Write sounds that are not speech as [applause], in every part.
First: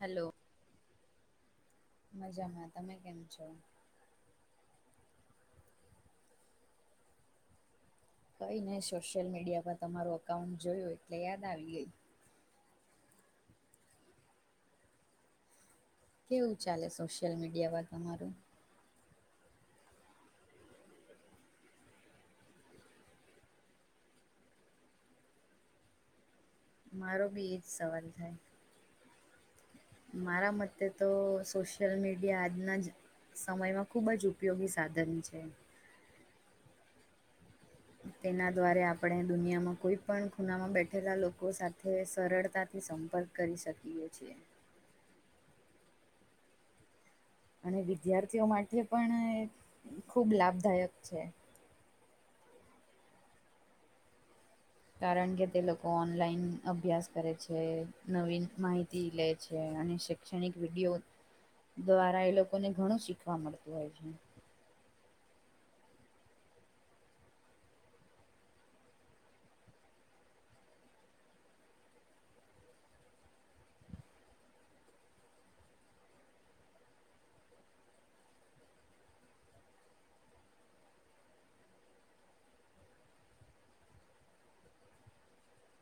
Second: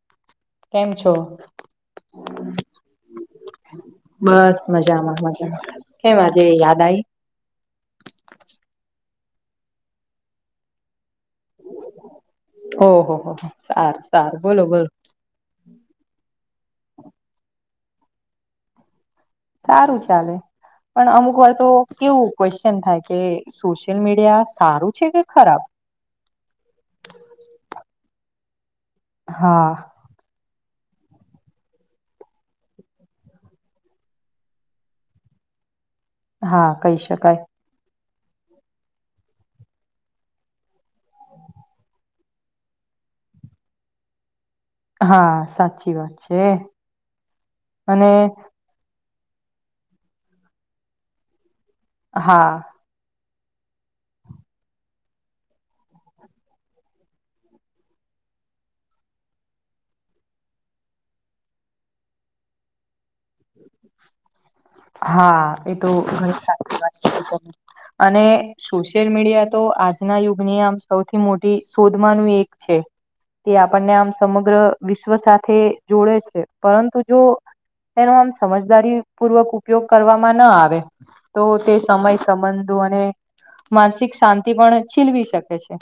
Hello કેમ છો? મજામાં તમે કેમ છો. બસ મજામાં મજામાં કેમ આજે યાદ આવી કંઈને સોશિયલ મીડિયા પર તમારું અકાઉન્ટ જોયું એટલે યાદ આવી ગઈ. ઓહ હો હો સાર સારું બોલો બોલો કેવું ચાલે સોશિયલ મીડિયા વા તમારુ સારું ચાલે પણ અમુક વાર તો કેવું ક્વેશન થાય કે સોશિયલ મીડિયા સારું છે, કે ખરાબ મારો ભી એજ સવાલ થાય. હા મારા મતે તો સોશિયલ મીડિયા આજના જ સમયમાં ખુબ જ ઉપયોગી સાધન છે. હા કહી શકાય. તેના દ્વારે આપણે દુનિયામાં કોઈ પણ ખૂનામાં બેઠેલા લોકો સાથે સરળતાથી સંપર્ક કરી શકીએ છીએ. હા સાચી વાત છે. અને વિદ્યાર્થીઓ માટે પણ ખૂબ લાભદાયક છે. હા કારણ કે તે લોકો ઓનલાઈન અભ્યાસ કરે છે નવીન માહિતી લે છે અને શૈક્ષણિક વિડીયો દ્વારા એ લોકોને ઘણું શીખવા મળતું હોય છે. હા એ તો ઘણી શાંતી વા અને સોશિયલ મીડિયા તો આજના યુગની આમ સૌથી મોટી શોધમાંનું એક છે. તે આપણને આમ સમગ્ર વિશ્વ સાથે જોડે છે પરંતુ જો એનો આમ સમજદારી પૂર્વક ઉપયોગ કરવામાં ન આવે તો તે સમય સંબંધો અને માનસિક શાંતિ પણ છીલવી શકે છે.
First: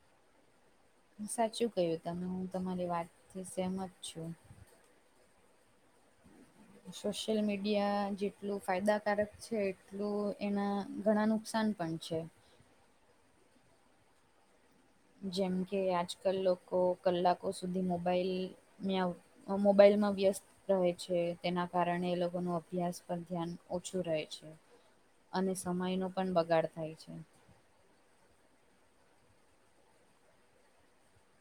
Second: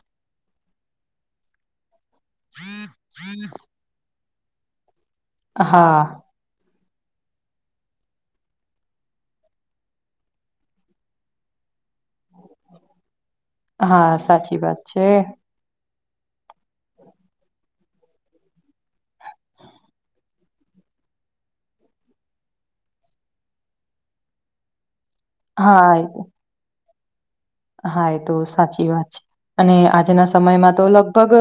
સાચું કયું તમે હું તમારી વાતથી સહમત છુ. હા સોશિયલ મીડિયા જેટલું ફાયદાકારક છે એટલું એના ઘણા નુકસાન પંચ હા સાચી વાત છે જેમ કે આજકાલ લોકો કલાકો સુધી મોબાઈલમા મોબાઈલમાં વ્યસ્ત રહે છે તેના કારણે એ લોકો ન અભ્યાસ પર ધ્યાન ઓછું રહે છે. અને સમયનો હા પણ બગાડ થાય છે. હા એ તો સાચી વાત છે અને આજના સમયમાં તો લગભગ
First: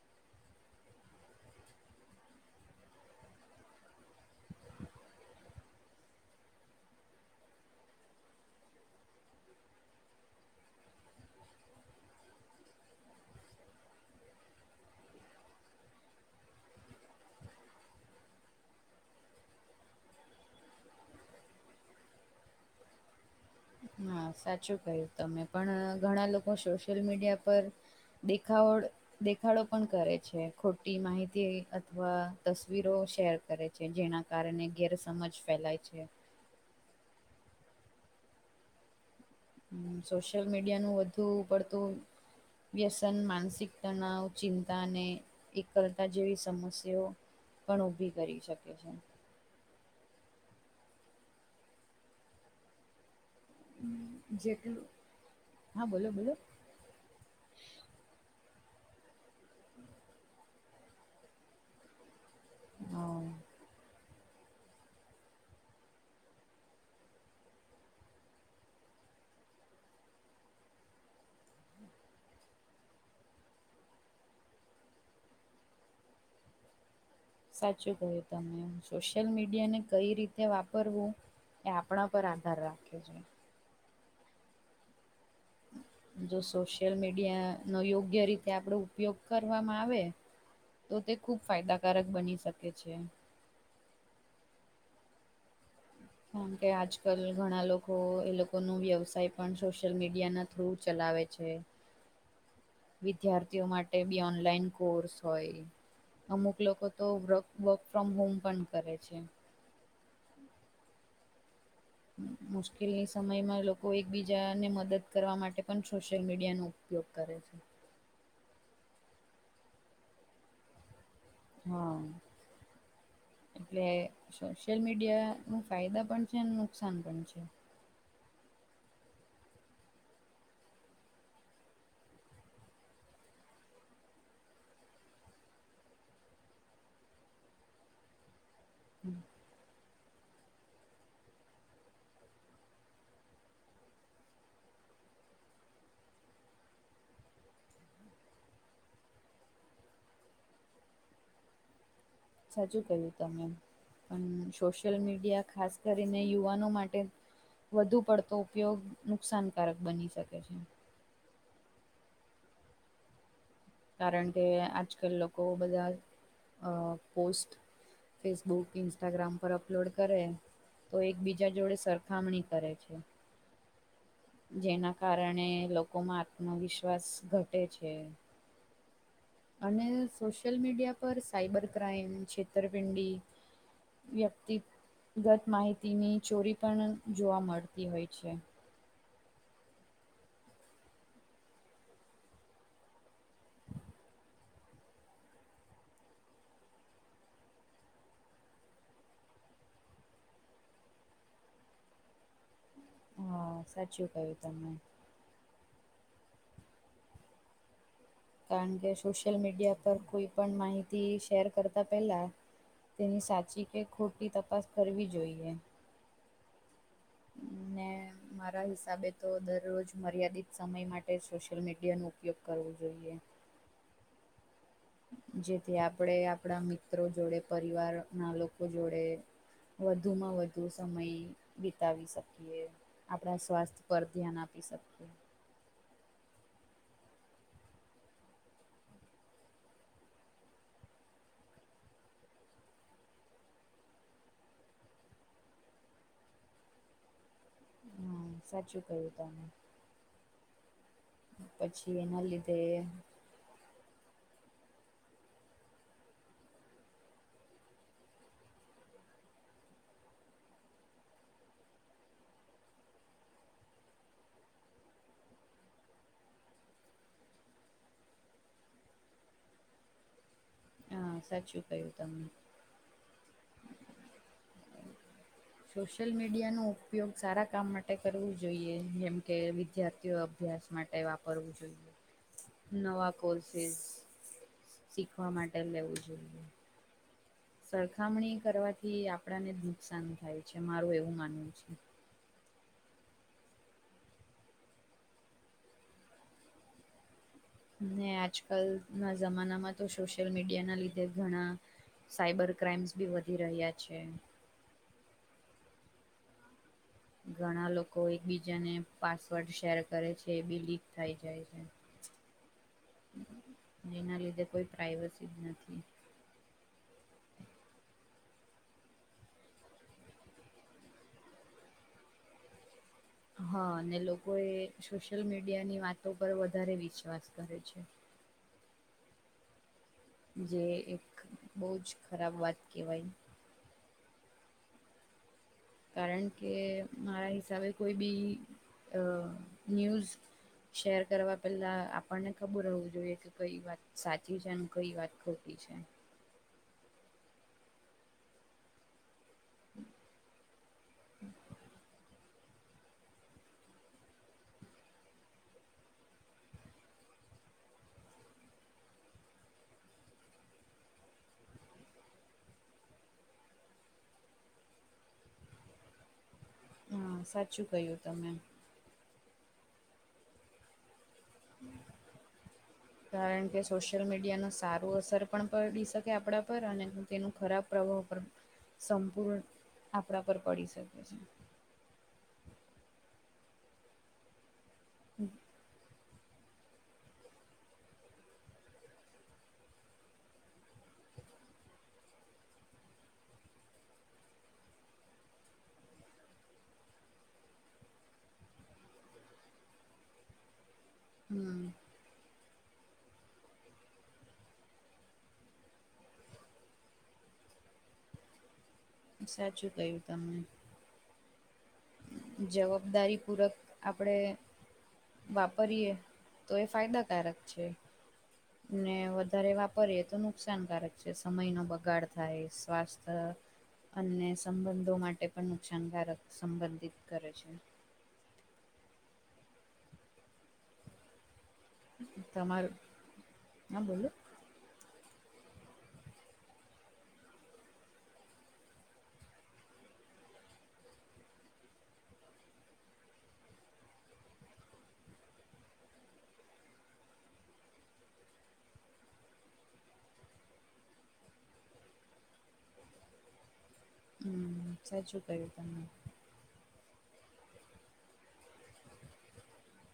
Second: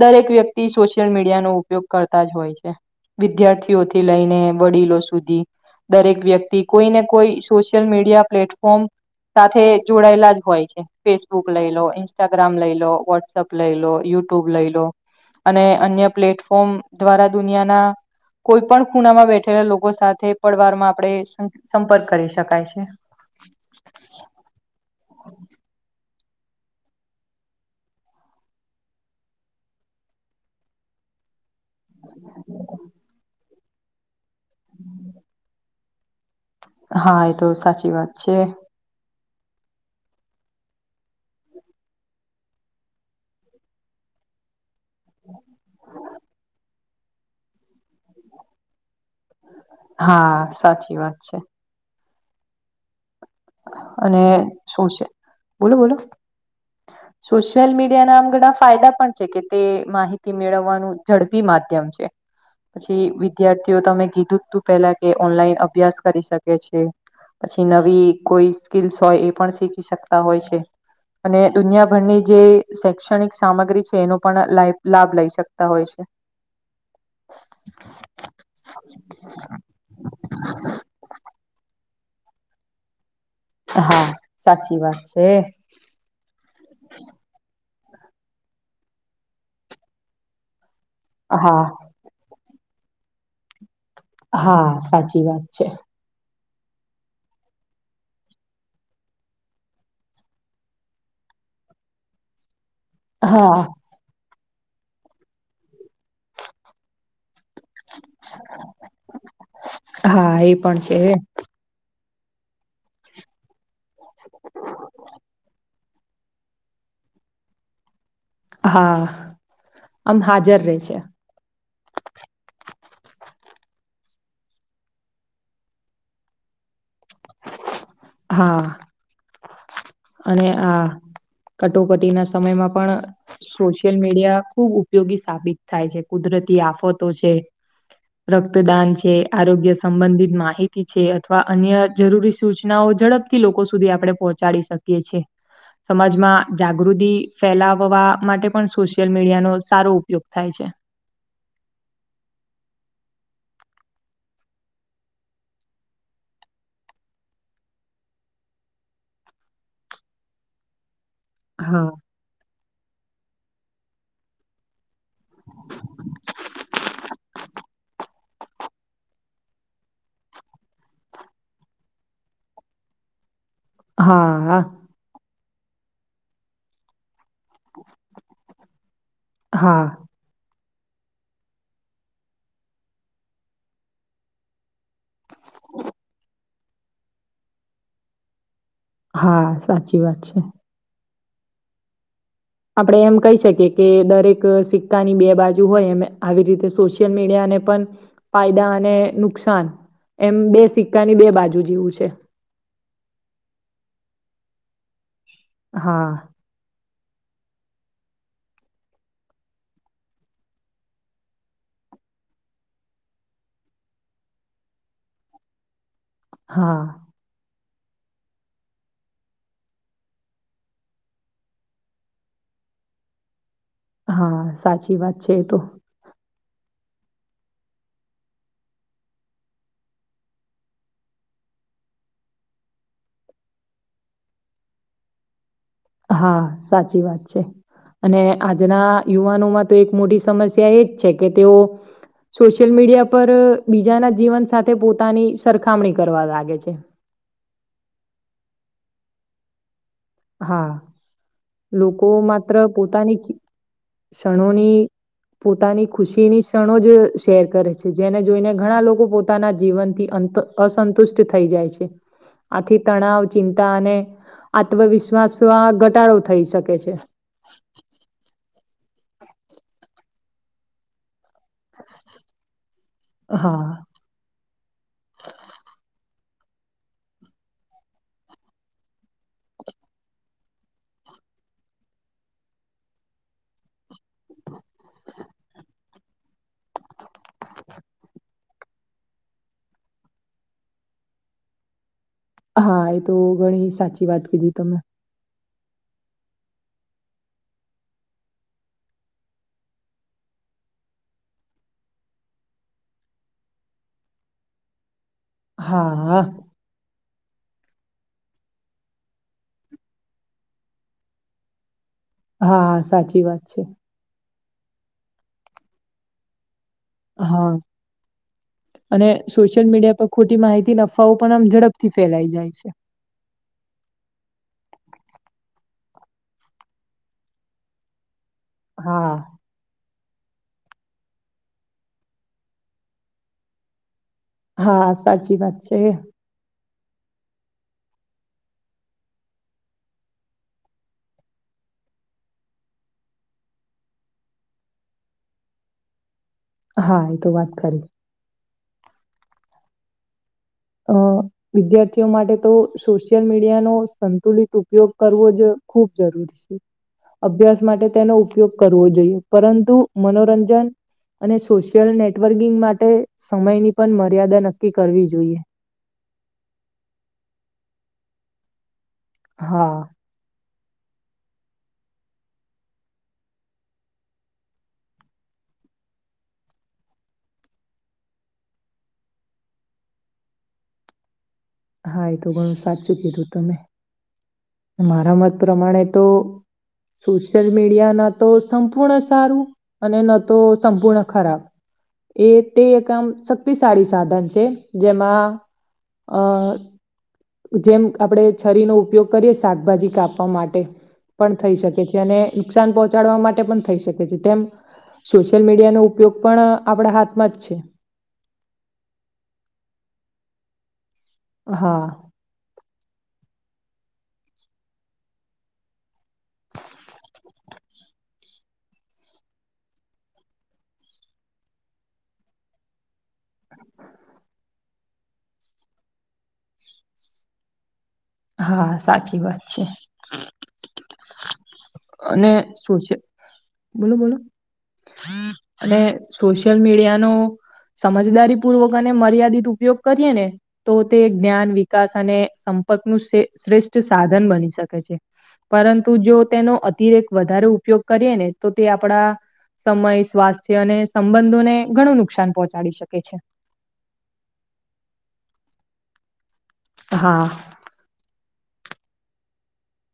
દરેક વ્યક્તિ સોશિયલ મીડિયાનોો ઉપયોગ કરતા જ હોય છે વિદ્યાર્થી ઓથી લઈને વડીલો સુધી દરેક વ્યક્તિ કોઈ ને કોઈ સોશિયલ મીડિયા પ્લેટફોર્મ સાથે જોડાયેલા હોય છે, ફેસબુક લઈ લો ઇન્સ્ટાગ્રામ લઈ લો વોટ્સઅપ લઈ લો યુટ્યુબ લઈ લો અને અન્ય પ્લેટફોર્મ દ્વારા દુનિયાના કોઈ પણ ખૂણામાં બેઠેલા લોકો સાથે પડવાર માં આપડે સં-સંપર્ક કરી શકાય છે. હા, સાચું કયું તમે. પણ અહ ઘણા લોકો સોશિયલ મીડિયા પર દેખાવળ દેખાડો પણ કરે છે. ખોટી માહિતી અથવા તસવીરો શેર કરે છે જેના કારણે ગેરસમજ ફેલાય છે. હા એ તો સાચી વાત છે. સોશિયલ મીડિયાનું વધુ પડતું વ્યસન માનસિક તણાવ, ચિંતા અને એકલતા જેવી સમસ્યા તેઓ પણ ઊભી કરી શકે છે. હા, સાચી વાત છે. અને જેટલું શું છે બોલો બોલો. સોશિયલ મીડિયા ના આમ ઘણા ફાયદા પણ છે કે તે માહિતી મેળવવા નું ઝડપી માધ્યમ છે. પછી હ વિધાર તે તમે કીધું તું પેલા કે ઓનલાઈન અભ્યાસ કરી શકે છે પછી નવી કોઈ સ્કીસ હોય એ પણ શીખી શકતા હોય છે. અને દુનિયાભરની જે શૈક્ષણિક સામગ્રી છે એનો પણ લ લાભ લઈ શકતા હોય છે. સાચું કહ્યું તમે. સોશિયલ મીડિયાને કઈ રીતે વાપરવું એ આપણા પર આધાર રાખે છે. હા સાચી વાત છે. જો સોશિયલ મીડિયા નો યોગ્ય રીતે આપડો ઉપયોગ કરવામાં આવે તો તે ખુબ હા ફાયદાકારક બની શકે છે. હા સાચી વાત છે. કારણ કે આજકાલ ઘણા લોકો એ લોકોનો વ્યવસાય પણ સોશિયલ મીડિયાના થ્રુ ચલાવેે છે. હા વિદ્યાર્થીઓ માટે બી ઓનલાઈન કોર્સ હોય અમુક લોકો તો વ્ર વર્ક ફ્રોમ હોમ પણ કરે છે. હા એ પણ છે. મુશ્કેલની સમયમાં લોકો એકબીજાને મદદ કરવા માટે પણ સોશિયલ મીડિયાનું ઉપયોગ કરે છે. હા, આમ હાજર રહી છે. હા. એટલે સોશિયલ મીડિયાનું ફાયદા પણ છે અને નુકસાન પણ છે. હા. અને આ કટોકટીના સમયમાં પણ સોશિયલ મીડિયા ખુબ ઉપયોગી સાબિત થાય છે. કુદરતી આફતો છે રક્તદાન છે આરોગ્ય સંબંધિત માહિતી છે અથવા અન્ય જરૂરી સૂચનાઓ ઝડપથી લોકો સુધી આપડી પહોંચાડી શક કીએ છે. સમાજમાં જાગૃતિ ફેલાવવા માટે પણ સોશિયલ મીડિયાનો સારો ઉપયોગ થાય છે. સાચું કહ્યું તમે પણ સોશિયલ મીડિયા ખાસ કરીને યુવાનો માટે વધુ પડતો ઉપયોગ નુકસાનકારક બની શકે છે. હા. કારણ કે આજકાલ લોકો બધા અહ પોસ્ટ ફેસબુક, ઇન્સ્ટાગ્રામ પર અપલોડ કરે તો એકબીજા જોડે સરખામણી કરે છે. હા હા જેના કારણે લોકોમાં આત્મવિશ્વાસ ઘટે છે. હા અને સોશિયલ મીડિયા પર સાઈબર ક્રાઈમ છેતરપિંડી વ્યક્તિ ગત માહિતીની ચોરી પણ જોવા મળતી હોય છે. હા, સાચી વાત છે. આપડે એમ કઈ શકીએ કે દરેક શિક કાની બે બાજુ હોય, એમ આવી રીતે સોશિયલ મીડિયા ને પણ ફાયદા અને નુકસાન, એમ બે સિક્કાની બે બાજુ જેવું છે. હા, સાચું કયું તમે. હા. કારણ કે સોશિયલ મીડિયા પર કોઈ પણ માહિતી શેર કરતા પહેલા તેની સાચી કે ખોટી તપાસ કરવી જોઈએ. હા. ને મારા હિસાબે તો દરરોજ મર્યાદિત સમય માટે સોશિયલ મીડિયાનો ઉપયોગ કરવો જોઈએ. હા. સાચી વાત છે એ તો જેથી આપડે આપડા મિત્રો જોડે પરિવારના લોકો જોડે વધુમાં વધુ સમય વિતાવી શકીએ. આપડા સ્વાસ્થ્ય પર ધ્યાન આપી શકીએ. હા, સાચી વાત છે. અને આજના યુવાનોમાં તો એક મોટી સમસ્યા એ જ છે કે તેઓ સોશિયલ મીડિયા પર બીજાના જીવન સાથે પોતાની સરખામણી કરવા લાગે છે. હન, સાચુ કયું તમે. હા, પછી લોકો એના માત્ર લીધે પોતાની ખી ક્ષણોની પોતાની ખુશીની ક્ષણો જ શેર કરે છે, જેને જોઈને ઘણા લોકો પોતાના જીવનથી અંત અસંતુષ્ટ થઈ જાય છે. આથી તણાવ ચિંતા અને ત્વવિશ્વાસમાં ઘટાડો થઈ શકે છે. હા, સાચું કયું તમે હા. સોશિયલ મીડિયાનો ઉપયોગ સારા કામ માટે કરવું જોઈએ. જેમ કે, વિદ્યાર્થીઓ અભ્યાસ માટે વાપરવું જોઈએ, નવા કોર્સીસ શીખવા માટે લેવું જોઈએ. સરખામણી કરવાથી આપડાને જ નુકસાન થાય છે, મારું એવું માનવું છે. હા, એ તો ઘણી સાચી વાત કીધી તમે. ને આજકાલના જમાનામાં તો સોશિયલ મીડિયાના લીધે ઘણા સાઈબર ક્રાઈમ્સ બી વધી રહ્યા છે. હા. ઘણા લોકો એકબીજાને પાસવર્ડ શેર કરે છે એ બી લીક થઈ જાય છે. [inaudible] હા, સાચી વાત છે. જેના લીધે કોઈ પ્રાઇવસી જ નથી. હા. અને સોશિયલ મીડિયા પર ખોટી માહિતી ન અફવાઓ પણ આમ ઝડપથી ફેલાઈ જાય છે. હા, ને લોકો એ સોશિયલ મીડિયાની વાતો પર વધારે વિશ્વાસ કરે છે. હા. જે એક બઉ જ ખરાબ વાત કેવાય. હા, સાચી વાત. છે કારણ કે મારા હિસાબે કોઈ બી અ ન્યૂઝ શેર કરવા પહેલા આપડને ખબર હોવુ જોઈએ કે કઈ વાત સાચી છે, ન કઈ વાત ખોકી છે. હા, એ તો વાત ખરી. [inaudible] અ વિદ્યાર્થીઓ માટે તો સોશિયલ મીડિયાનો સંતુલિત ઉપયોગ કરવો જ ખૂબ જરૂરી છે. અભ્યાસ માટે તેનો ઉપયોગ કરવો જોઈએ પરંતુ મનોરંજન અને સોશિયલ નેટવર્કિંગ માટે સમયની પણ મર્યાદા નક્કી કરવી જોઈએ. હા સાચું કય્યું તમે. હા. હ [inaudible] કારણ કે સોશિયલ મીડિયાનો સારું અસર પણ પડી શકે આપણા પર અને તેનું ખરાબ પ્રભાવ પર સંપૂર્ણ આપણા પર પડી શકે છે. હા એ તો ઘણું સાચું કીધું તમે, મારા મત પ્રમાણે તો સોશિયલ મીડિયા ના તો સંપૂર્ણ સારું, અને તો સંપૂર્ણ ખરાબ. એ તે એક આમ શક્તિશાળી સાધન છે જેમાં અ જેમ આપડે છરીનો ઉપયોગ કરીએ શાકભાજી કાપવા માટે, પણ થઈ હમ શકે છે. અને નુકસાન પહોંચાડવા માટે પણ થઈ શકે છે તેમ સોશિયલ મીડિયાનો ઉપયોગ પણ આપણા હાથમાં જ છે. સાચું કયું તમને. હા. જવાબદારી પૂર્વક આપણે વાપરીયએ તો એ ફાયદાકારક છે. ને વધારે વાપરીએ તો નુકસાનકારક છે સમય નો બગાડ થાય સ્વાસ્થ્ય અને સંબંધો માટે પણ નુકસાનકારક સંબંધિત કરે છે હા સાચી વાત છે. અને તમારું શું છે, બોલો બોલો. અને સોશિયલ મીડિયાનો સમજદારી પૂર્વક અને મર્યાદિત ઉપયોગ કરીએ ને. તો તે જ્ઞાન વિકાસ અને સંપર્ક ન શ્રેષ્ઠ સાધન બની શકે છે. પરંતુ જો તેનો અતિરેક વધારે ઉપયોગ કરીએ ને તો તે આપણા સમય સ્વાસ્થ્ય અને સંબંધોને ઘણું નુકસાન પહોંચાડી શકે છે. હમ સાચું કર્યું તને. હા.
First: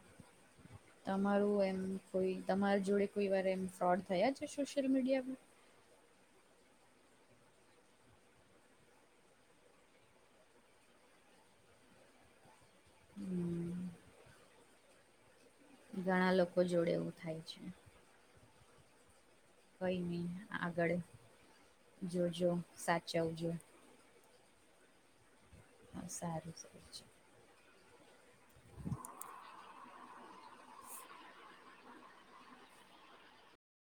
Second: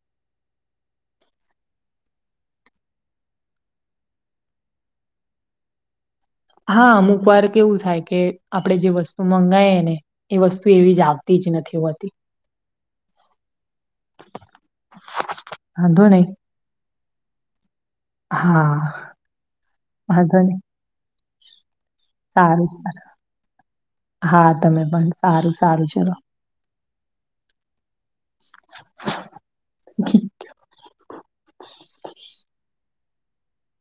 [inaudible] તમારું એમ કોઈ તમારા જોડે કોઈ વાર એમ ફ્રોડ થયા છે સોશિયલ મીડિયા માં? હા અમુક વાર કેવું થાય કે આપણેે જે વસ્તુ મંગાઈ ને. એ વસ્તુ એવી જાગતી જ નથી હોતી. હમ. [inaudible] નહી. ઘણા લોકો જોડે એવું થાય છે. હા. કઈ નઈ વાંધો નહી આગળ જોજો સારું સારું સાચવજો. હા તમે પણ સારું છે. હ સારુ સ છે. [inaudible] [inaudible]